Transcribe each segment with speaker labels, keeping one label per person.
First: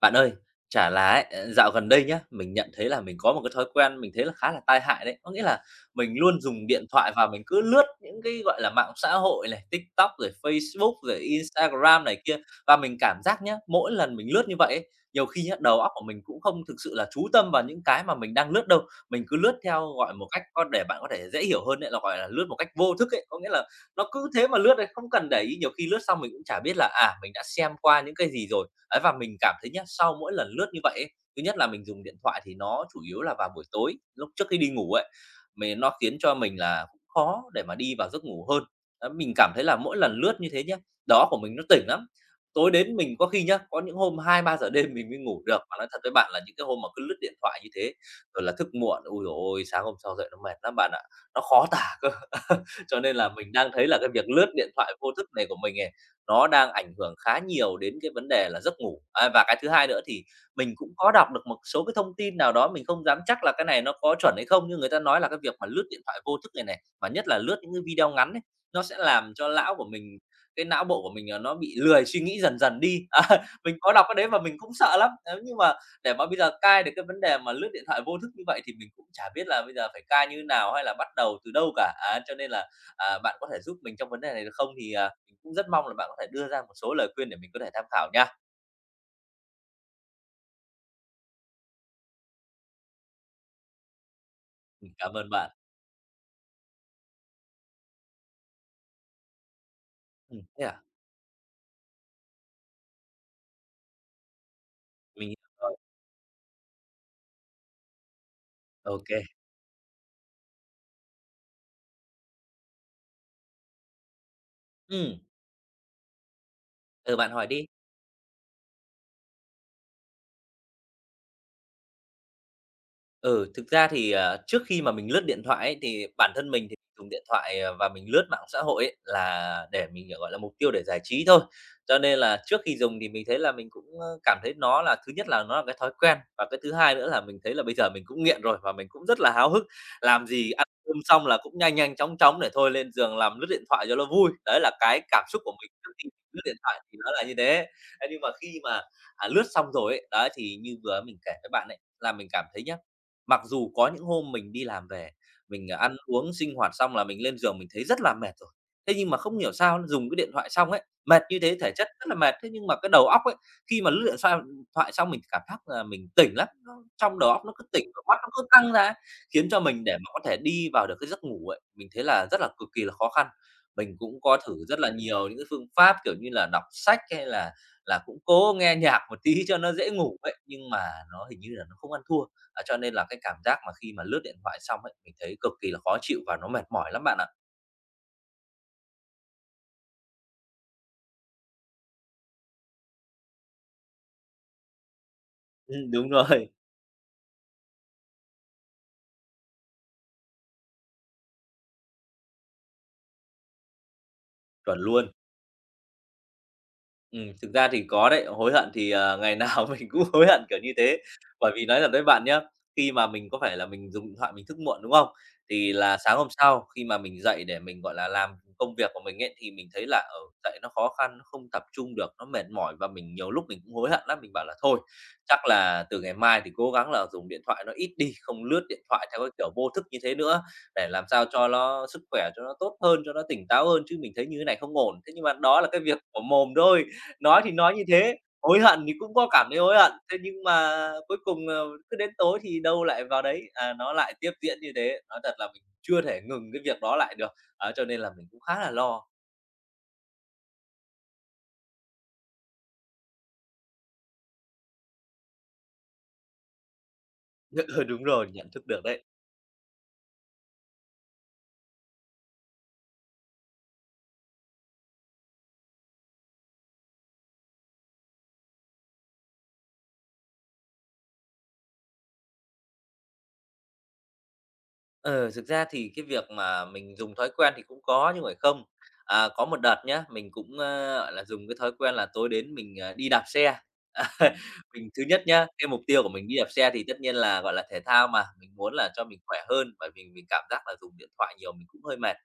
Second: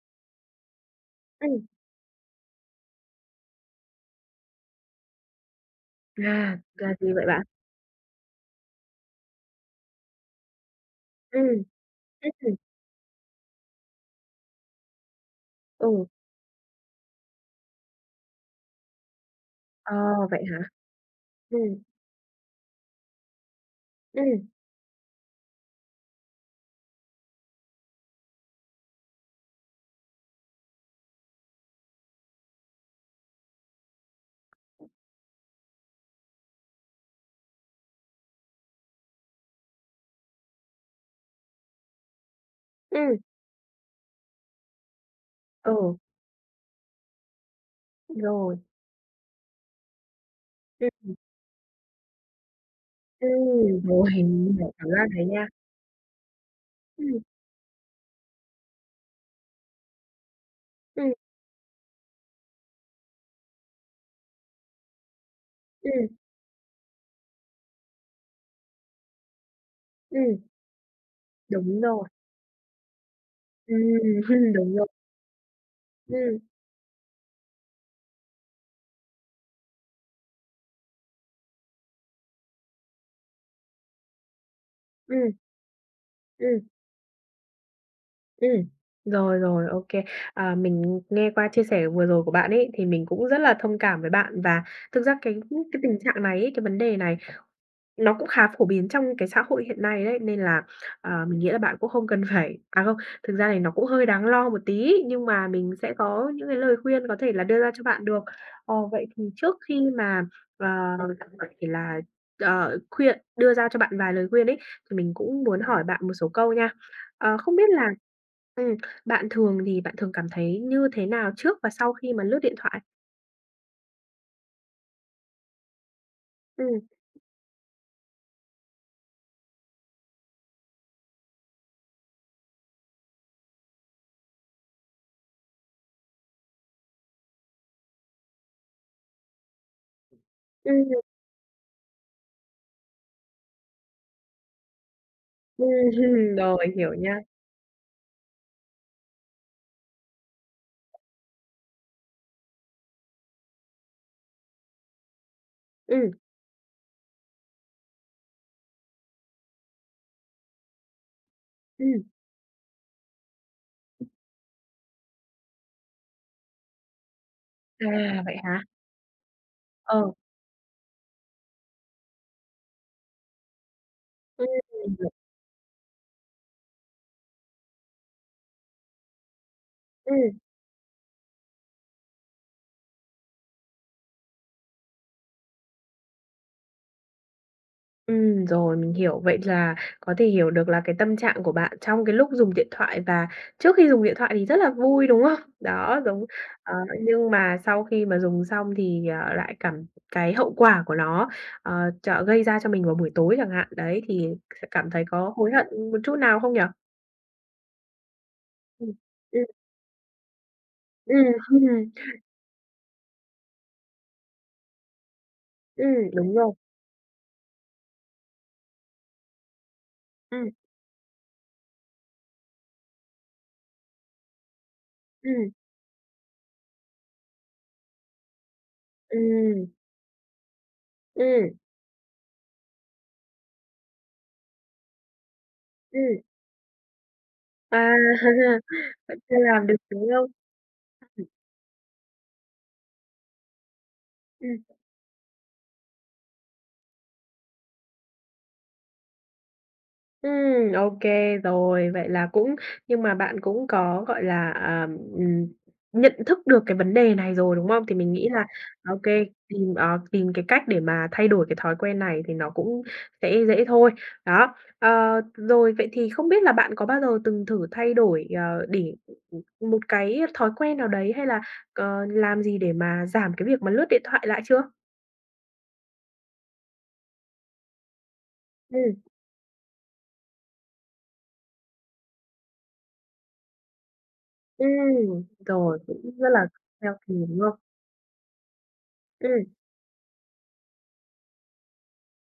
Speaker 1: Bạn ơi, chả là ấy,
Speaker 2: Ừm,
Speaker 1: dạo gần đây nhá, mình nhận thấy là mình có một cái thói quen mình thấy là khá là tai hại đấy. Có nghĩa là mình luôn
Speaker 2: à,
Speaker 1: dùng điện
Speaker 2: là gì
Speaker 1: thoại
Speaker 2: vậy
Speaker 1: và mình
Speaker 2: bạn?
Speaker 1: cứ lướt những cái, gọi là, mạng xã hội này, TikTok rồi Facebook rồi
Speaker 2: Ừm, ừm,
Speaker 1: Instagram này kia.
Speaker 2: ừm,
Speaker 1: Và mình cảm giác nhá, mỗi lần mình lướt như vậy ấy, nhiều khi á, đầu óc của
Speaker 2: ừ,
Speaker 1: mình cũng không thực sự là chú tâm vào những cái mà mình đang lướt đâu. Mình cứ lướt theo,
Speaker 2: ờ,
Speaker 1: gọi, một cách
Speaker 2: vậy
Speaker 1: có
Speaker 2: hả?
Speaker 1: để bạn có thể dễ hiểu
Speaker 2: Ừm,
Speaker 1: hơn ấy là, gọi là, lướt một cách vô thức ấy. Có nghĩa là nó cứ
Speaker 2: ừm,
Speaker 1: thế mà lướt đấy, không cần để ý, nhiều khi lướt xong mình cũng chả biết là, mình đã xem qua những cái gì rồi. Ấy, và mình cảm thấy nhá, sau mỗi lần lướt như vậy ấy, thứ nhất là mình dùng điện thoại thì nó chủ yếu là vào buổi tối, lúc trước khi đi ngủ ấy, mình nó khiến cho mình là cũng khó để mà đi vào giấc ngủ hơn. Đấy, mình cảm thấy là mỗi lần lướt như thế nhá, đó của mình nó tỉnh lắm. Tối đến
Speaker 2: ừm,
Speaker 1: mình có khi nhá, có những hôm 2, 3 giờ đêm mình mới ngủ được, mà nói
Speaker 2: ừ,
Speaker 1: thật với bạn là những cái hôm mà cứ lướt điện thoại như thế, rồi là
Speaker 2: rồi,
Speaker 1: thức muộn, ui giời ôi, sáng hôm sau dậy nó mệt lắm bạn ạ,
Speaker 2: ừm,
Speaker 1: nó khó tả cơ. Cho nên là mình đang thấy là cái
Speaker 2: rồi,
Speaker 1: việc lướt
Speaker 2: mình
Speaker 1: điện
Speaker 2: hiểu cảm
Speaker 1: thoại
Speaker 2: giác
Speaker 1: vô
Speaker 2: đấy
Speaker 1: thức
Speaker 2: nha.
Speaker 1: này của mình ấy, nó đang ảnh hưởng
Speaker 2: Ừm,
Speaker 1: khá nhiều đến cái vấn đề là giấc ngủ. À, và cái thứ hai nữa thì mình cũng có
Speaker 2: ừm,
Speaker 1: đọc được một số cái thông tin nào đó, mình không dám chắc là cái này nó có chuẩn hay không, nhưng người ta nói là cái việc mà lướt điện
Speaker 2: ừm,
Speaker 1: thoại vô thức này này, và nhất là lướt những cái video ngắn ấy, nó sẽ làm cho lão của mình
Speaker 2: ừm,
Speaker 1: cái não bộ của mình, nó bị
Speaker 2: đúng
Speaker 1: lười
Speaker 2: rồi,
Speaker 1: suy nghĩ dần dần đi. À, mình
Speaker 2: ừm,
Speaker 1: có đọc cái đấy và
Speaker 2: hưm,
Speaker 1: mình cũng
Speaker 2: đúng rồi,
Speaker 1: sợ lắm. Nếu như mà để mà
Speaker 2: ừm,
Speaker 1: bây giờ cai được cái vấn đề mà lướt điện thoại vô thức như vậy thì mình cũng chả biết là bây giờ phải cai như nào hay là bắt đầu từ đâu cả. Á, cho nên là bạn có thể giúp mình trong vấn đề này được không? Thì,
Speaker 2: ừm,
Speaker 1: mình cũng rất mong là bạn có thể đưa
Speaker 2: ừm.
Speaker 1: ra một số lời khuyên để mình có thể tham khảo nha.
Speaker 2: Ừm, rồi, rồi, ok. À, mình nghe qua chia sẻ vừa rồi của bạn ấy, thì mình cũng rất là thông cảm với bạn và
Speaker 1: Mình
Speaker 2: thực
Speaker 1: cảm
Speaker 2: ra
Speaker 1: ơn
Speaker 2: cái
Speaker 1: bạn.
Speaker 2: cái tình trạng này ấy, cái vấn đề này nó cũng khá phổ biến trong cái xã hội hiện nay đấy, nên là,
Speaker 1: Thế à?
Speaker 2: ờ, mình nghĩ là bạn cũng không cần phải à, không, thực ra này nó cũng hơi đáng lo một tí, nhưng
Speaker 1: Mình hiểu
Speaker 2: mà mình
Speaker 1: rồi.
Speaker 2: sẽ có những cái lời khuyên có thể là đưa ra cho bạn được. Ờ,
Speaker 1: Ô
Speaker 2: vậy
Speaker 1: kê.
Speaker 2: thì trước khi mà, ờ, thì là, ờ, khuyên đưa ra cho bạn vài lời khuyên ấy, thì mình
Speaker 1: Ừm,
Speaker 2: cũng muốn hỏi bạn một số câu nha.
Speaker 1: ừ, bạn
Speaker 2: Ờ,
Speaker 1: hỏi
Speaker 2: không
Speaker 1: đi.
Speaker 2: biết là ừm, bạn thường cảm thấy như thế nào trước và sau khi mà lướt điện thoại?
Speaker 1: Ừ, thực ra thì, trước khi mà mình lướt điện thoại ấy, thì bản thân mình thì
Speaker 2: Ừm,
Speaker 1: dùng điện thoại, và mình lướt mạng xã hội ấy là để mình, gọi là, mục tiêu để giải trí thôi. Cho nên là trước khi dùng thì mình thấy là mình cũng, cảm thấy nó là thứ nhất là nó là cái thói quen, và cái thứ hai nữa là mình thấy là bây giờ mình cũng nghiện rồi và mình cũng rất là háo hức, làm gì ăn
Speaker 2: ừm,
Speaker 1: cơm xong là cũng nhanh nhanh chóng chóng để thôi lên giường làm lướt điện thoại cho nó vui. Đấy là cái cảm xúc của mình
Speaker 2: ừm,
Speaker 1: trước khi lướt điện
Speaker 2: rồi,
Speaker 1: thoại
Speaker 2: hiểu
Speaker 1: thì nó
Speaker 2: nha.
Speaker 1: là như thế. Thế nhưng mà khi mà lướt xong rồi ấy, đấy, thì như vừa mình kể với bạn ấy, là mình cảm thấy nhá, mặc dù có những hôm mình đi làm về, mình ăn
Speaker 2: Ừm,
Speaker 1: uống sinh hoạt xong là mình lên giường mình thấy rất là mệt rồi. Thế nhưng mà không hiểu sao dùng cái điện thoại xong ấy, mệt như thế, thể chất
Speaker 2: ừm.
Speaker 1: rất là mệt, thế nhưng mà cái đầu óc ấy, khi mà lướt điện xoa thoại xong mình cảm giác là mình tỉnh lắm, nó trong đầu óc nó cứ tỉnh và mắt
Speaker 2: À,
Speaker 1: nó
Speaker 2: vậy
Speaker 1: cứ
Speaker 2: hả?
Speaker 1: căng ra ấy, khiến cho mình để
Speaker 2: Ờ,
Speaker 1: mà có thể đi vào được cái giấc ngủ ấy, mình thấy là rất là cực kỳ là khó khăn. Mình cũng có thử
Speaker 2: ừm,
Speaker 1: rất là nhiều những cái phương pháp, kiểu như là, đọc sách hay là cũng cố nghe nhạc một tí cho nó dễ ngủ vậy,
Speaker 2: ừm.
Speaker 1: nhưng mà nó hình như là nó không ăn thua. À, cho nên là cái cảm giác mà khi mà lướt điện thoại xong ấy, mình thấy cực kỳ là khó chịu và nó mệt mỏi lắm bạn ạ.
Speaker 2: Rồi, mình hiểu. Vậy là có thể hiểu được là cái tâm trạng của bạn trong cái lúc dùng điện thoại và trước khi dùng điện thoại thì rất là vui, đúng không? Đó,
Speaker 1: Đúng
Speaker 2: giống
Speaker 1: rồi.
Speaker 2: ờ, nhưng mà sau khi mà dùng xong thì, ờ, lại cảm cái hậu quả của nó, ờ, gây ra cho mình vào buổi tối chẳng hạn, đấy, thì sẽ
Speaker 1: Chuẩn
Speaker 2: cảm thấy
Speaker 1: luôn.
Speaker 2: có hối hận một chút nào không nhỉ?
Speaker 1: Thực ra thì có đấy, hối hận thì,
Speaker 2: Ừm.
Speaker 1: ngày
Speaker 2: Ừm,
Speaker 1: nào mình cũng hối hận kiểu như thế.
Speaker 2: ừm,
Speaker 1: Bởi vì nói thật
Speaker 2: ừm,
Speaker 1: với bạn nhá, khi mà mình có phải là mình dùng điện thoại mình thức muộn, đúng không? Thì là sáng hôm
Speaker 2: đúng rồi.
Speaker 1: sau khi mà mình dậy để mình, gọi là, làm công việc của mình ấy, thì mình thấy là,
Speaker 2: Ừm,
Speaker 1: dậy nó khó khăn, nó không tập trung được, nó mệt mỏi và mình nhiều lúc mình cũng hối hận lắm. Mình bảo là thôi, chắc
Speaker 2: ừm,
Speaker 1: là từ ngày mai thì cố gắng là dùng điện thoại nó ít đi, không lướt điện thoại theo cái kiểu
Speaker 2: ừm,
Speaker 1: vô thức như thế nữa, để làm sao cho
Speaker 2: ừm,
Speaker 1: nó sức khỏe cho nó tốt hơn, cho nó tỉnh táo hơn, chứ mình thấy như thế này không ổn. Thế nhưng mà đó là cái việc
Speaker 2: ừm.
Speaker 1: của mồm thôi, nói thì nói
Speaker 2: À,
Speaker 1: như thế, hối hận thì cũng
Speaker 2: vẫn
Speaker 1: có
Speaker 2: chưa
Speaker 1: cảm thấy
Speaker 2: làm được,
Speaker 1: hối hận,
Speaker 2: đúng
Speaker 1: thế
Speaker 2: không?
Speaker 1: nhưng mà cuối cùng, cứ đến tối thì đâu lại vào đấy, nó lại tiếp diễn
Speaker 2: Ừm.
Speaker 1: như thế. Nói thật là mình chưa thể ngừng cái việc đó lại được, á, cho nên là mình cũng khá là lo.
Speaker 2: Ok rồi. Vậy là cũng nhưng mà bạn cũng có, gọi là, à, ừm, nhận thức được cái vấn đề này rồi, đúng
Speaker 1: Ừ,
Speaker 2: không? Thì
Speaker 1: đúng
Speaker 2: mình nghĩ
Speaker 1: rồi,
Speaker 2: là
Speaker 1: nhận thức được
Speaker 2: à, ok
Speaker 1: đấy.
Speaker 2: tìm, ờ, tìm cái cách để mà thay đổi cái thói quen này thì nó cũng sẽ dễ thôi. Đó, ờ, rồi vậy thì không biết là bạn có bao giờ từng thử thay đổi, ờ, để một cái thói quen nào đấy hay là, ờ, làm gì để mà giảm cái việc mà lướt điện thoại lại chưa?
Speaker 1: Ờ, thực ra thì cái việc mà mình dùng thói quen thì cũng có nhưng phải không.
Speaker 2: Ừm,
Speaker 1: À, có một đợt nhá, mình cũng, gọi là, dùng cái thói quen là tối đến mình, đi đạp xe. Mình thứ
Speaker 2: ừm,
Speaker 1: nhất nhá, cái
Speaker 2: rồi,
Speaker 1: mục
Speaker 2: cũng
Speaker 1: tiêu của mình
Speaker 2: rất
Speaker 1: đi đạp
Speaker 2: là
Speaker 1: xe thì
Speaker 2: theo
Speaker 1: tất nhiên
Speaker 2: kìm, đúng
Speaker 1: là, gọi
Speaker 2: không?
Speaker 1: là, thể thao mà, mình muốn là cho mình
Speaker 2: Ừm,
Speaker 1: khỏe hơn, bởi vì mình cảm giác là dùng điện thoại nhiều mình cũng hơi mệt.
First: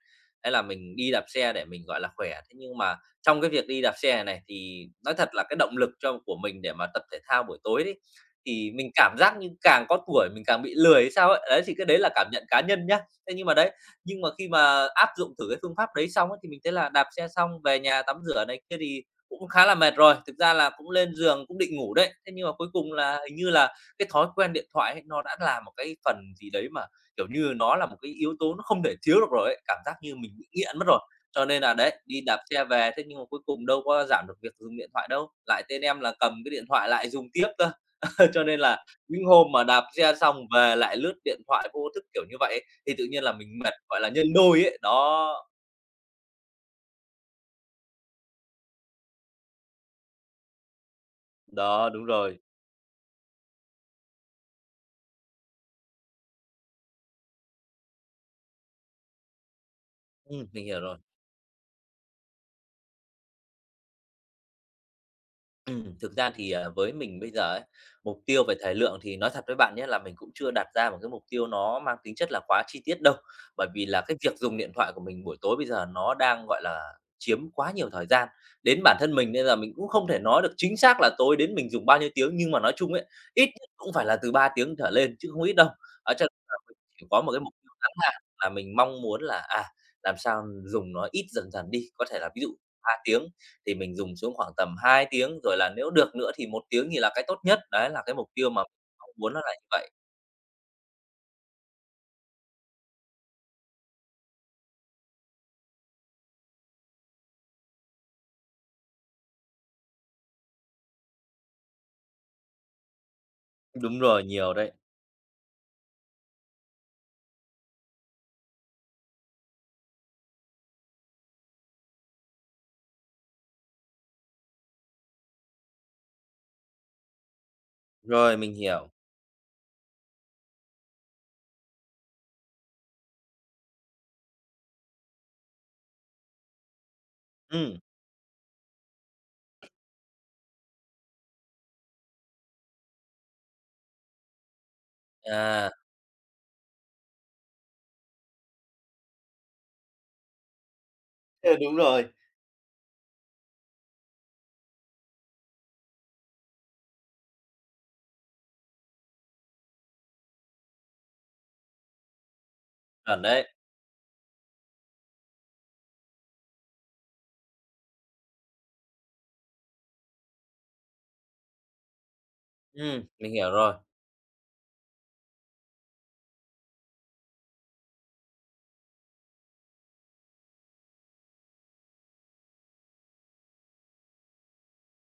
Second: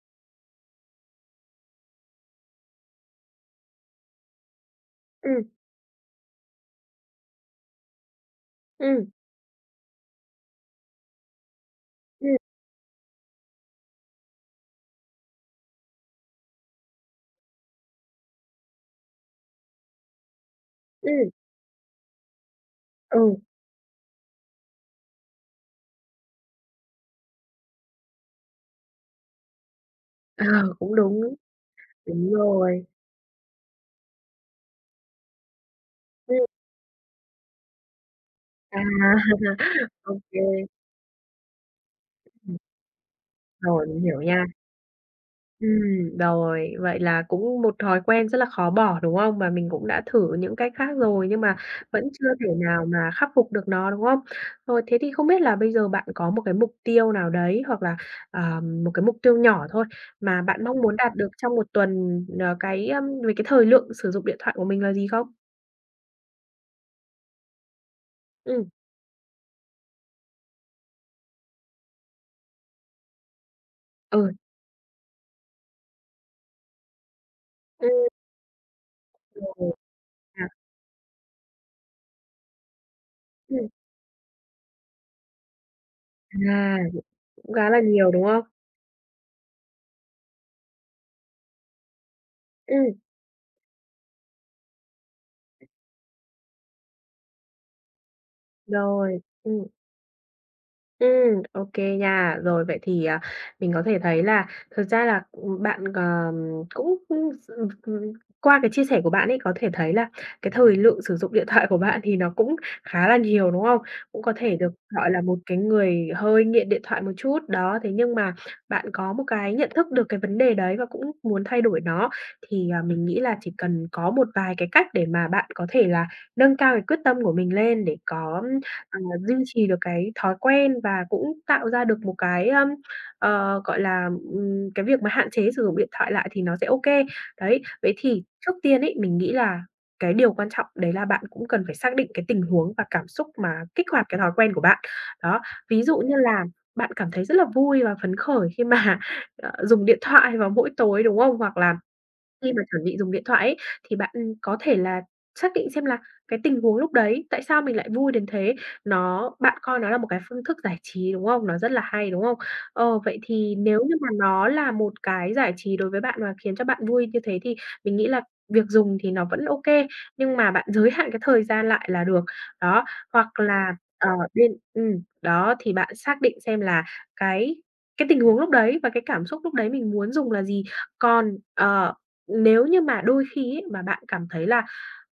Speaker 1: Thế là mình đi đạp xe để mình, gọi là, khỏe. Thế nhưng mà trong cái việc đi đạp xe này này thì nói thật
Speaker 2: ừm,
Speaker 1: là cái động lực cho của mình để mà tập thể thao buổi tối đấy, thì mình
Speaker 2: ừm.
Speaker 1: cảm giác như càng có tuổi mình càng bị lười hay sao ấy, đấy, thì cái đấy là cảm
Speaker 2: Ừm,
Speaker 1: nhận cá nhân nhá. Thế nhưng mà đấy, nhưng mà khi mà áp dụng thử cái phương pháp đấy xong ấy, thì mình thấy là đạp xe xong về nhà tắm rửa này kia thì cũng khá là mệt rồi, thực ra là cũng lên
Speaker 2: ừm,
Speaker 1: giường cũng định ngủ đấy. Thế nhưng mà cuối cùng là hình
Speaker 2: ừ,
Speaker 1: như là cái thói quen điện thoại ấy, nó đã là một cái phần gì đấy mà, kiểu như, nó là một cái yếu tố nó không thể thiếu được rồi ấy, cảm giác như mình
Speaker 2: ờ,
Speaker 1: bị nghiện mất
Speaker 2: cũng
Speaker 1: rồi.
Speaker 2: đúng,
Speaker 1: Cho nên là đấy, đi
Speaker 2: đúng
Speaker 1: đạp xe
Speaker 2: rồi.
Speaker 1: về thế nhưng mà cuối cùng đâu có giảm được việc dùng điện thoại đâu, lại tên em là cầm
Speaker 2: Ừm,
Speaker 1: cái điện thoại lại dùng tiếp cơ. Cho nên
Speaker 2: à,
Speaker 1: là những hôm mà đạp xe
Speaker 2: ô
Speaker 1: xong
Speaker 2: kê,
Speaker 1: về lại lướt điện thoại vô thức, kiểu như vậy
Speaker 2: ừm,
Speaker 1: ấy, thì tự nhiên là mình mệt,
Speaker 2: rồi, mình
Speaker 1: gọi là,
Speaker 2: hiểu
Speaker 1: nhân
Speaker 2: nha.
Speaker 1: đôi ấy. Đó,
Speaker 2: Rồi, vậy là cũng một thói quen rất là khó bỏ, đúng không? Mà mình cũng đã thử những cách khác rồi nhưng mà
Speaker 1: đó,
Speaker 2: vẫn
Speaker 1: đúng
Speaker 2: chưa
Speaker 1: rồi.
Speaker 2: thể nào mà khắc phục được nó, đúng không? Rồi, thế thì không biết là bây giờ bạn có một cái mục tiêu nào đấy hoặc là, ờ, một cái mục tiêu nhỏ thôi mà bạn
Speaker 1: Mình
Speaker 2: mong
Speaker 1: hiểu
Speaker 2: muốn
Speaker 1: rồi.
Speaker 2: đạt được trong một tuần, ờ, cái, về cái thời lượng sử dụng điện thoại của mình là gì không?
Speaker 1: Thực ra thì, với mình bây giờ ấy, mục tiêu về
Speaker 2: Ừm,
Speaker 1: thời lượng thì nói thật với bạn nhé là mình cũng chưa đặt ra một cái mục tiêu nó mang tính chất là quá chi tiết đâu. Bởi vì là cái
Speaker 2: ừ,
Speaker 1: việc dùng điện thoại của mình buổi tối bây giờ nó đang, gọi là, chiếm quá nhiều
Speaker 2: ừm,
Speaker 1: thời gian đến bản thân mình, nên là
Speaker 2: rồi,
Speaker 1: mình cũng không thể nói
Speaker 2: à,
Speaker 1: được chính xác là tối đến mình dùng bao nhiêu tiếng. Nhưng mà nói chung ấy, ít
Speaker 2: ừm.
Speaker 1: nhất cũng phải là từ 3 tiếng trở lên chứ không ít đâu. Ở cho nên là
Speaker 2: À,
Speaker 1: mình chỉ có một cái
Speaker 2: cũng
Speaker 1: mục
Speaker 2: khá
Speaker 1: tiêu
Speaker 2: là
Speaker 1: ngắn
Speaker 2: nhiều,
Speaker 1: hạn
Speaker 2: đúng không?
Speaker 1: là mình mong muốn là, làm sao dùng nó ít dần dần đi, có thể là ví dụ 3
Speaker 2: Ừm,
Speaker 1: tiếng thì mình dùng xuống khoảng tầm 2 tiếng, rồi là nếu được nữa thì 1 tiếng thì là cái tốt nhất, đấy là cái mục tiêu mà mong
Speaker 2: rồi,
Speaker 1: muốn nó là như vậy.
Speaker 2: ừm, ok nha. Rồi, vậy thì, à, mình có thể thấy là thực ra là, ừ, bạn, ờ, cũng, ừ, ừ, qua cái chia sẻ của bạn ấy, có thể thấy là cái thời lượng sử dụng điện thoại của bạn thì nó cũng khá là nhiều, đúng không?
Speaker 1: Đúng
Speaker 2: Cũng
Speaker 1: rồi,
Speaker 2: có
Speaker 1: nhiều
Speaker 2: thể được
Speaker 1: đấy.
Speaker 2: gọi là một cái người hơi nghiện điện thoại một chút, đó, thế nhưng mà bạn có một cái nhận thức được cái vấn đề đấy và cũng muốn thay đổi nó, thì, à, mình nghĩ là chỉ cần có một vài cái cách để mà bạn có thể là nâng cao cái quyết tâm của mình lên để
Speaker 1: Rồi,
Speaker 2: có
Speaker 1: mình hiểu.
Speaker 2: ờ, duy trì được cái thói quen và cũng tạo ra được một cái, ờ, gọi là, cái việc mà hạn chế sử dụng điện thoại lại thì nó sẽ ô kê. Đấy,
Speaker 1: Ừ.
Speaker 2: vậy thì trước tiên ấy, mình nghĩ là cái điều quan trọng đấy là bạn cũng cần phải xác định cái tình huống và cảm xúc mà kích hoạt cái thói quen của bạn. Đó,
Speaker 1: À.
Speaker 2: ví dụ như là bạn cảm thấy rất là vui và phấn khởi khi mà, ờ, dùng điện thoại vào mỗi tối, đúng không? Hoặc là
Speaker 1: Đúng rồi.
Speaker 2: khi mà chuẩn bị dùng điện thoại ấy, thì bạn, có thể là xác định xem là cái tình huống lúc đấy, tại sao mình lại vui đến thế? Nó bạn coi nó là một cái phương thức giải trí, đúng không? Nó rất là hay, đúng không? Ờ, vậy
Speaker 1: Chuẩn đấy.
Speaker 2: thì nếu như mà nó là một cái giải trí đối với bạn và khiến cho bạn vui như thế thì mình nghĩ là việc dùng thì nó vẫn ok nhưng mà bạn giới hạn cái thời gian lại là được. Đó,
Speaker 1: ừ mình
Speaker 2: hoặc
Speaker 1: hiểu
Speaker 2: là,
Speaker 1: rồi,
Speaker 2: ờ, bên đó, thì bạn xác định xem là cái cái tình huống lúc đấy và cái cảm xúc lúc đấy mình muốn dùng là gì. Còn, ờ nếu như mà đôi khi ấy mà bạn cảm thấy là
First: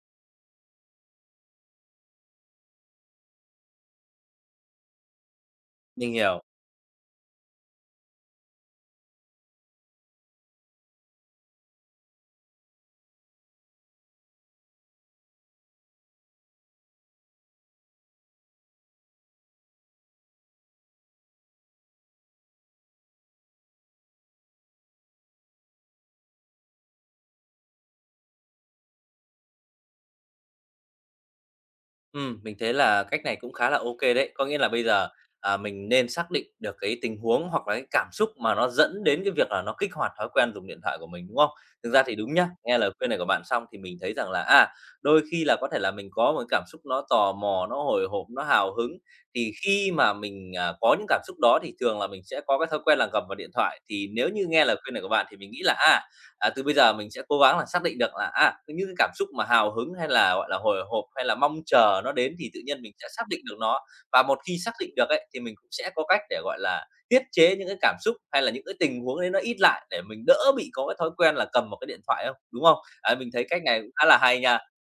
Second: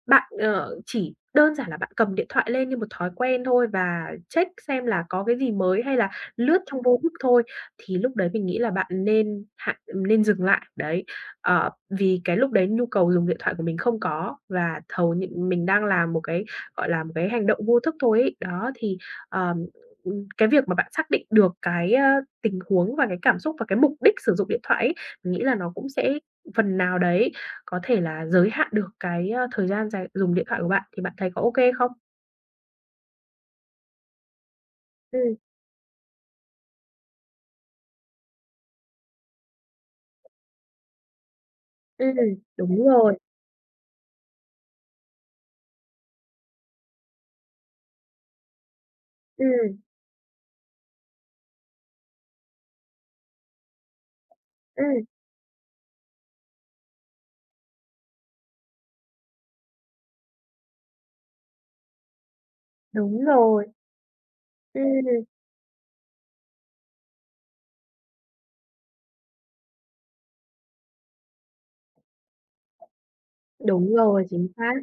Speaker 2: bạn, ờ, chỉ đơn giản là bạn cầm điện thoại lên như một thói quen thôi và check xem là có cái gì mới hay là
Speaker 1: mình hiểu.
Speaker 2: lướt trong vô thức thôi, thì lúc đấy mình nghĩ là bạn nên dừng lại, đấy. Ờ, vì cái lúc đấy nhu cầu dùng điện thoại của mình không có và thầu những mình đang làm một cái, gọi là, một cái hành động vô thức thôi ấy. Đó, thì, ờm, cái việc mà bạn xác định được cái, ơ, tình huống và cái cảm xúc và cái mục đích sử dụng điện thoại ấy, mình nghĩ là nó cũng sẽ phần nào đấy có thể là giới hạn được cái, a, thời gian dài dùng điện thoại của bạn thì bạn thấy có ô kê không?
Speaker 1: Mình thấy là cách này cũng khá là ok đấy. Có nghĩa là bây giờ,
Speaker 2: Ừm,
Speaker 1: mình nên xác định được cái tình huống hoặc là cái cảm xúc mà nó dẫn đến cái việc là nó kích hoạt thói quen dùng điện thoại của mình, đúng không? Thực ra thì
Speaker 2: ừm,
Speaker 1: đúng nhá, nghe
Speaker 2: đúng
Speaker 1: lời khuyên
Speaker 2: rồi,
Speaker 1: này của bạn xong thì mình thấy rằng là, đôi khi là có thể là mình có một cái cảm xúc nó tò mò, nó hồi hộp, nó hào hứng, thì
Speaker 2: ừm,
Speaker 1: khi mà mình, có những cảm xúc đó thì thường là mình sẽ có cái thói quen là cầm vào điện thoại. Thì nếu như nghe lời khuyên này
Speaker 2: ừm,
Speaker 1: của bạn thì mình nghĩ là, À, từ bây giờ mình sẽ cố gắng là xác định được là, những cái cảm xúc mà hào hứng hay là, gọi là, hồi hộp hay là mong chờ nó đến thì tự nhiên mình sẽ
Speaker 2: đúng
Speaker 1: xác định được
Speaker 2: rồi,
Speaker 1: nó. Và một khi xác định được
Speaker 2: ừm,
Speaker 1: ấy, thì mình cũng sẽ có cách để, gọi là, tiết chế những cái cảm xúc hay là những cái tình huống đấy nó ít lại để mình đỡ bị có cái thói quen là cầm một cái điện thoại không, đúng không? Đấy, mình thấy cách này cũng
Speaker 2: đúng
Speaker 1: khá là
Speaker 2: rồi,
Speaker 1: hay
Speaker 2: chính
Speaker 1: nha.
Speaker 2: xác.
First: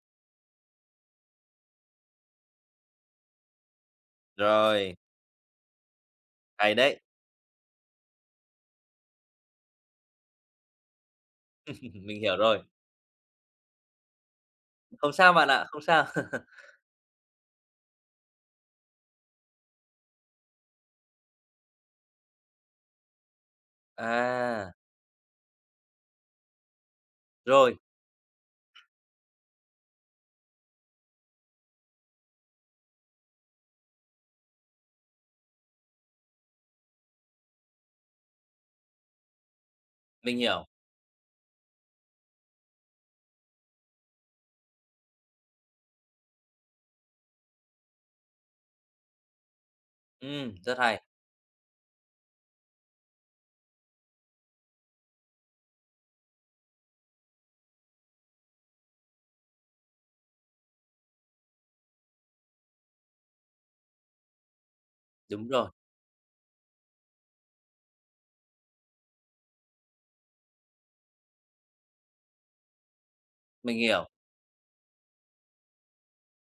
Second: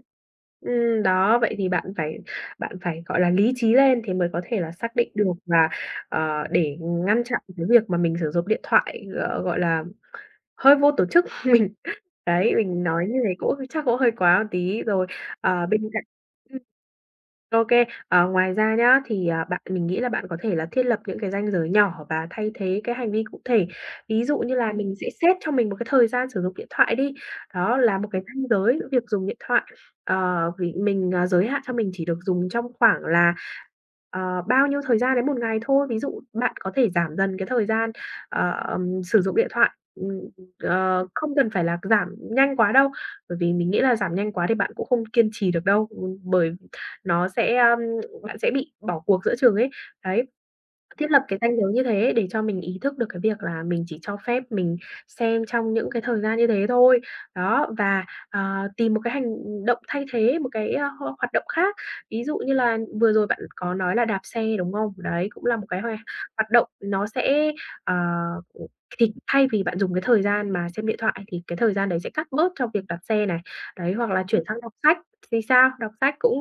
Speaker 2: Đó, vậy thì bạn phải, gọi là, lý trí lên thì mới có thể là xác
Speaker 1: Rồi,
Speaker 2: định được và, ờ,
Speaker 1: hay
Speaker 2: để
Speaker 1: đấy,
Speaker 2: ngăn chặn cái việc mà mình sử dụng điện thoại, ờ, gọi là, hơi vô tổ chức. Mình
Speaker 1: mình hiểu
Speaker 2: đấy,
Speaker 1: rồi.
Speaker 2: mình nói như thế cũng chắc cũng hơi quá một tí rồi.
Speaker 1: Không sao bạn ạ,
Speaker 2: Ờ, bên
Speaker 1: không
Speaker 2: cạnh
Speaker 1: sao.
Speaker 2: OK. Ờ, ngoài ra nhá, thì, à, bạn mình nghĩ là bạn có thể là thiết lập những cái ranh giới nhỏ và thay thế cái hành vi cụ thể. Ví dụ như
Speaker 1: À,
Speaker 2: là mình sẽ xét cho mình một cái thời gian sử dụng điện thoại đi, đó
Speaker 1: rồi,
Speaker 2: là một cái ranh giới giữa việc dùng điện thoại. Ờ, vì mình, à, giới hạn cho mình chỉ được dùng trong khoảng là, ờ, bao nhiêu thời gian đến một ngày thôi. Ví dụ bạn có thể giảm dần cái thời gian, ờ, sử dụng điện thoại, ừm,
Speaker 1: mình hiểu.
Speaker 2: ờ, không cần phải là giảm nhanh quá đâu, bởi vì mình nghĩ là giảm nhanh quá thì bạn cũng không kiên trì được đâu, bởi nó sẽ, a bạn sẽ bị bỏ cuộc giữa chừng ấy. Đấy,
Speaker 1: Rất hay,
Speaker 2: thiết lập cái ranh giới như thế để cho mình ý thức được cái việc là mình chỉ cho phép mình xem trong những cái thời gian như thế thôi. Đó, và, ờ, tìm một cái hành động thay thế, một cái, a, hoạt động khác. Ví dụ như là vừa rồi bạn có nói là đạp xe, đúng không? Đấy, cũng
Speaker 1: đúng
Speaker 2: là một
Speaker 1: rồi,
Speaker 2: cái hoạt động nó sẽ, ờ, ừm, thì thay vì bạn dùng cái thời gian mà xem điện thoại thì cái thời gian đấy sẽ cắt bớt cho việc đạp xe này.
Speaker 1: mình
Speaker 2: Đấy,
Speaker 1: hiểu.
Speaker 2: hoặc là chuyển sang đọc sách thì sao? Đọc sách cũng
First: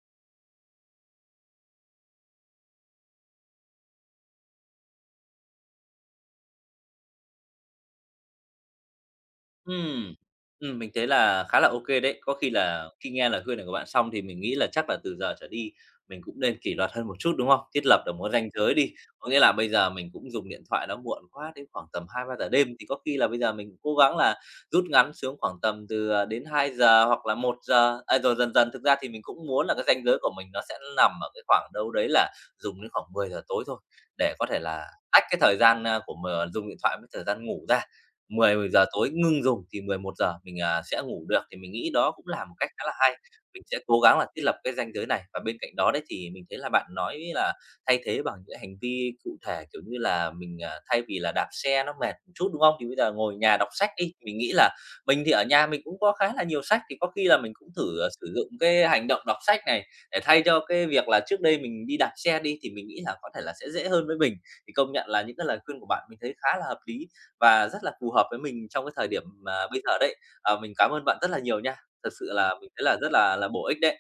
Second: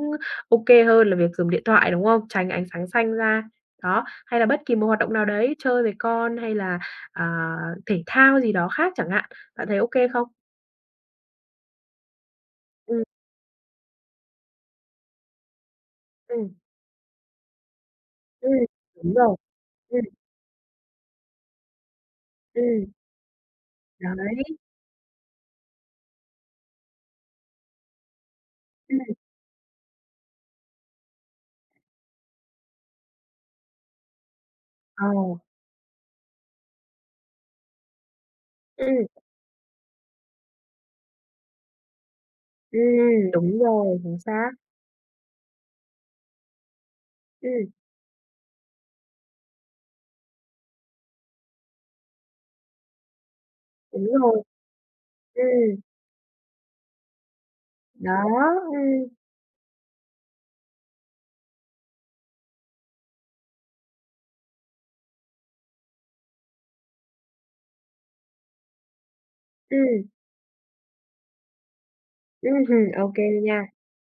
Speaker 2: ô kê hơn là việc dùng điện thoại, đúng không? Tránh ánh sáng xanh ra. Đó, hay là bất kỳ một hoạt động nào đấy, chơi với con hay là, à, thể thao gì đó khác chẳng hạn, bạn thấy ô kê
Speaker 1: Ừm,
Speaker 2: không?
Speaker 1: mình thấy là khá là ô kê đấy. Có khi là
Speaker 2: Ừm,
Speaker 1: khi nghe lời khuyên này của bạn xong thì mình nghĩ là chắc là từ giờ trở đi mình cũng
Speaker 2: ừm,
Speaker 1: nên kỷ luật hơn một chút, đúng không? Thiết lập được một ranh
Speaker 2: ừm,
Speaker 1: giới đi,
Speaker 2: đúng
Speaker 1: có
Speaker 2: rồi,
Speaker 1: nghĩa là bây giờ
Speaker 2: ừm,
Speaker 1: mình cũng dùng điện thoại nó muộn quá đến khoảng tầm 2 3 giờ đêm,
Speaker 2: ừm,
Speaker 1: thì có khi là bây giờ mình cố
Speaker 2: đấy,
Speaker 1: gắng là rút ngắn xuống khoảng tầm từ, đến 2 giờ hoặc là 1:00, rồi dần dần thực ra
Speaker 2: ừm,
Speaker 1: thì mình cũng muốn là cái ranh giới của mình nó sẽ nằm ở cái khoảng đâu đấy là dùng đến khoảng 10 giờ tối thôi, để có thể là
Speaker 2: ờ,
Speaker 1: tách cái thời gian, a, của m dùng điện thoại với thời gian ngủ ra 10 giờ
Speaker 2: ừm,
Speaker 1: tối ngưng dùng thì 11 giờ mình, sẽ ngủ được, thì mình nghĩ đó cũng là một cách khá là hay.
Speaker 2: đúng
Speaker 1: Mình sẽ
Speaker 2: rồi,
Speaker 1: cố
Speaker 2: chính
Speaker 1: gắng là thiết
Speaker 2: xác,
Speaker 1: lập cái ranh giới này và bên cạnh đó đấy thì mình thấy là bạn nói là
Speaker 2: ừm,
Speaker 1: thay thế bằng những hành vi cụ thể, kiểu như là, mình, thay vì là đạp xe nó mệt một chút, đúng không? Thì bây giờ ngồi nhà đọc sách
Speaker 2: đúng
Speaker 1: đi, mình
Speaker 2: rồi,
Speaker 1: nghĩ là mình thì ở nhà
Speaker 2: ừm,
Speaker 1: mình cũng có khá là nhiều sách, thì có khi là mình cũng thử,
Speaker 2: đó,
Speaker 1: sử dụng cái hành
Speaker 2: ừm,
Speaker 1: động đọc sách này để thay cho cái việc là trước đây mình đi đạp xe đi, thì mình nghĩ là có thể là sẽ dễ hơn với mình. Thì công nhận là những cái lời khuyên của bạn mình thấy khá là hợp lý và rất là phù hợp với mình trong cái thời điểm mà bây giờ
Speaker 2: ừm,
Speaker 1: đấy. Ờ, mình cảm ơn bạn rất là nhiều nha, thật sự là mình
Speaker 2: hừm,
Speaker 1: thấy là
Speaker 2: ô
Speaker 1: rất
Speaker 2: kê
Speaker 1: là
Speaker 2: nha.
Speaker 1: bổ ích đấy.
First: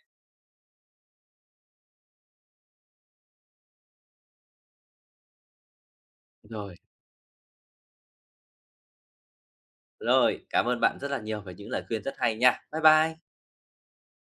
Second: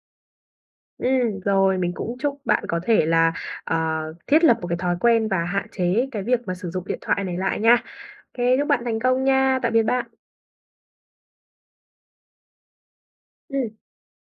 Speaker 2: Rồi mình cũng chúc bạn có thể là, ờ, thiết lập một cái thói quen và hạn chế cái việc mà sử
Speaker 1: Rồi.
Speaker 2: dụng điện thoại này lại nha. Ô kê, chúc bạn thành công nha, tạm biệt bạn.
Speaker 1: Rồi, cảm ơn bạn rất là nhiều về những lời khuyên rất hay nha. Bye bye.
Speaker 2: Ừm.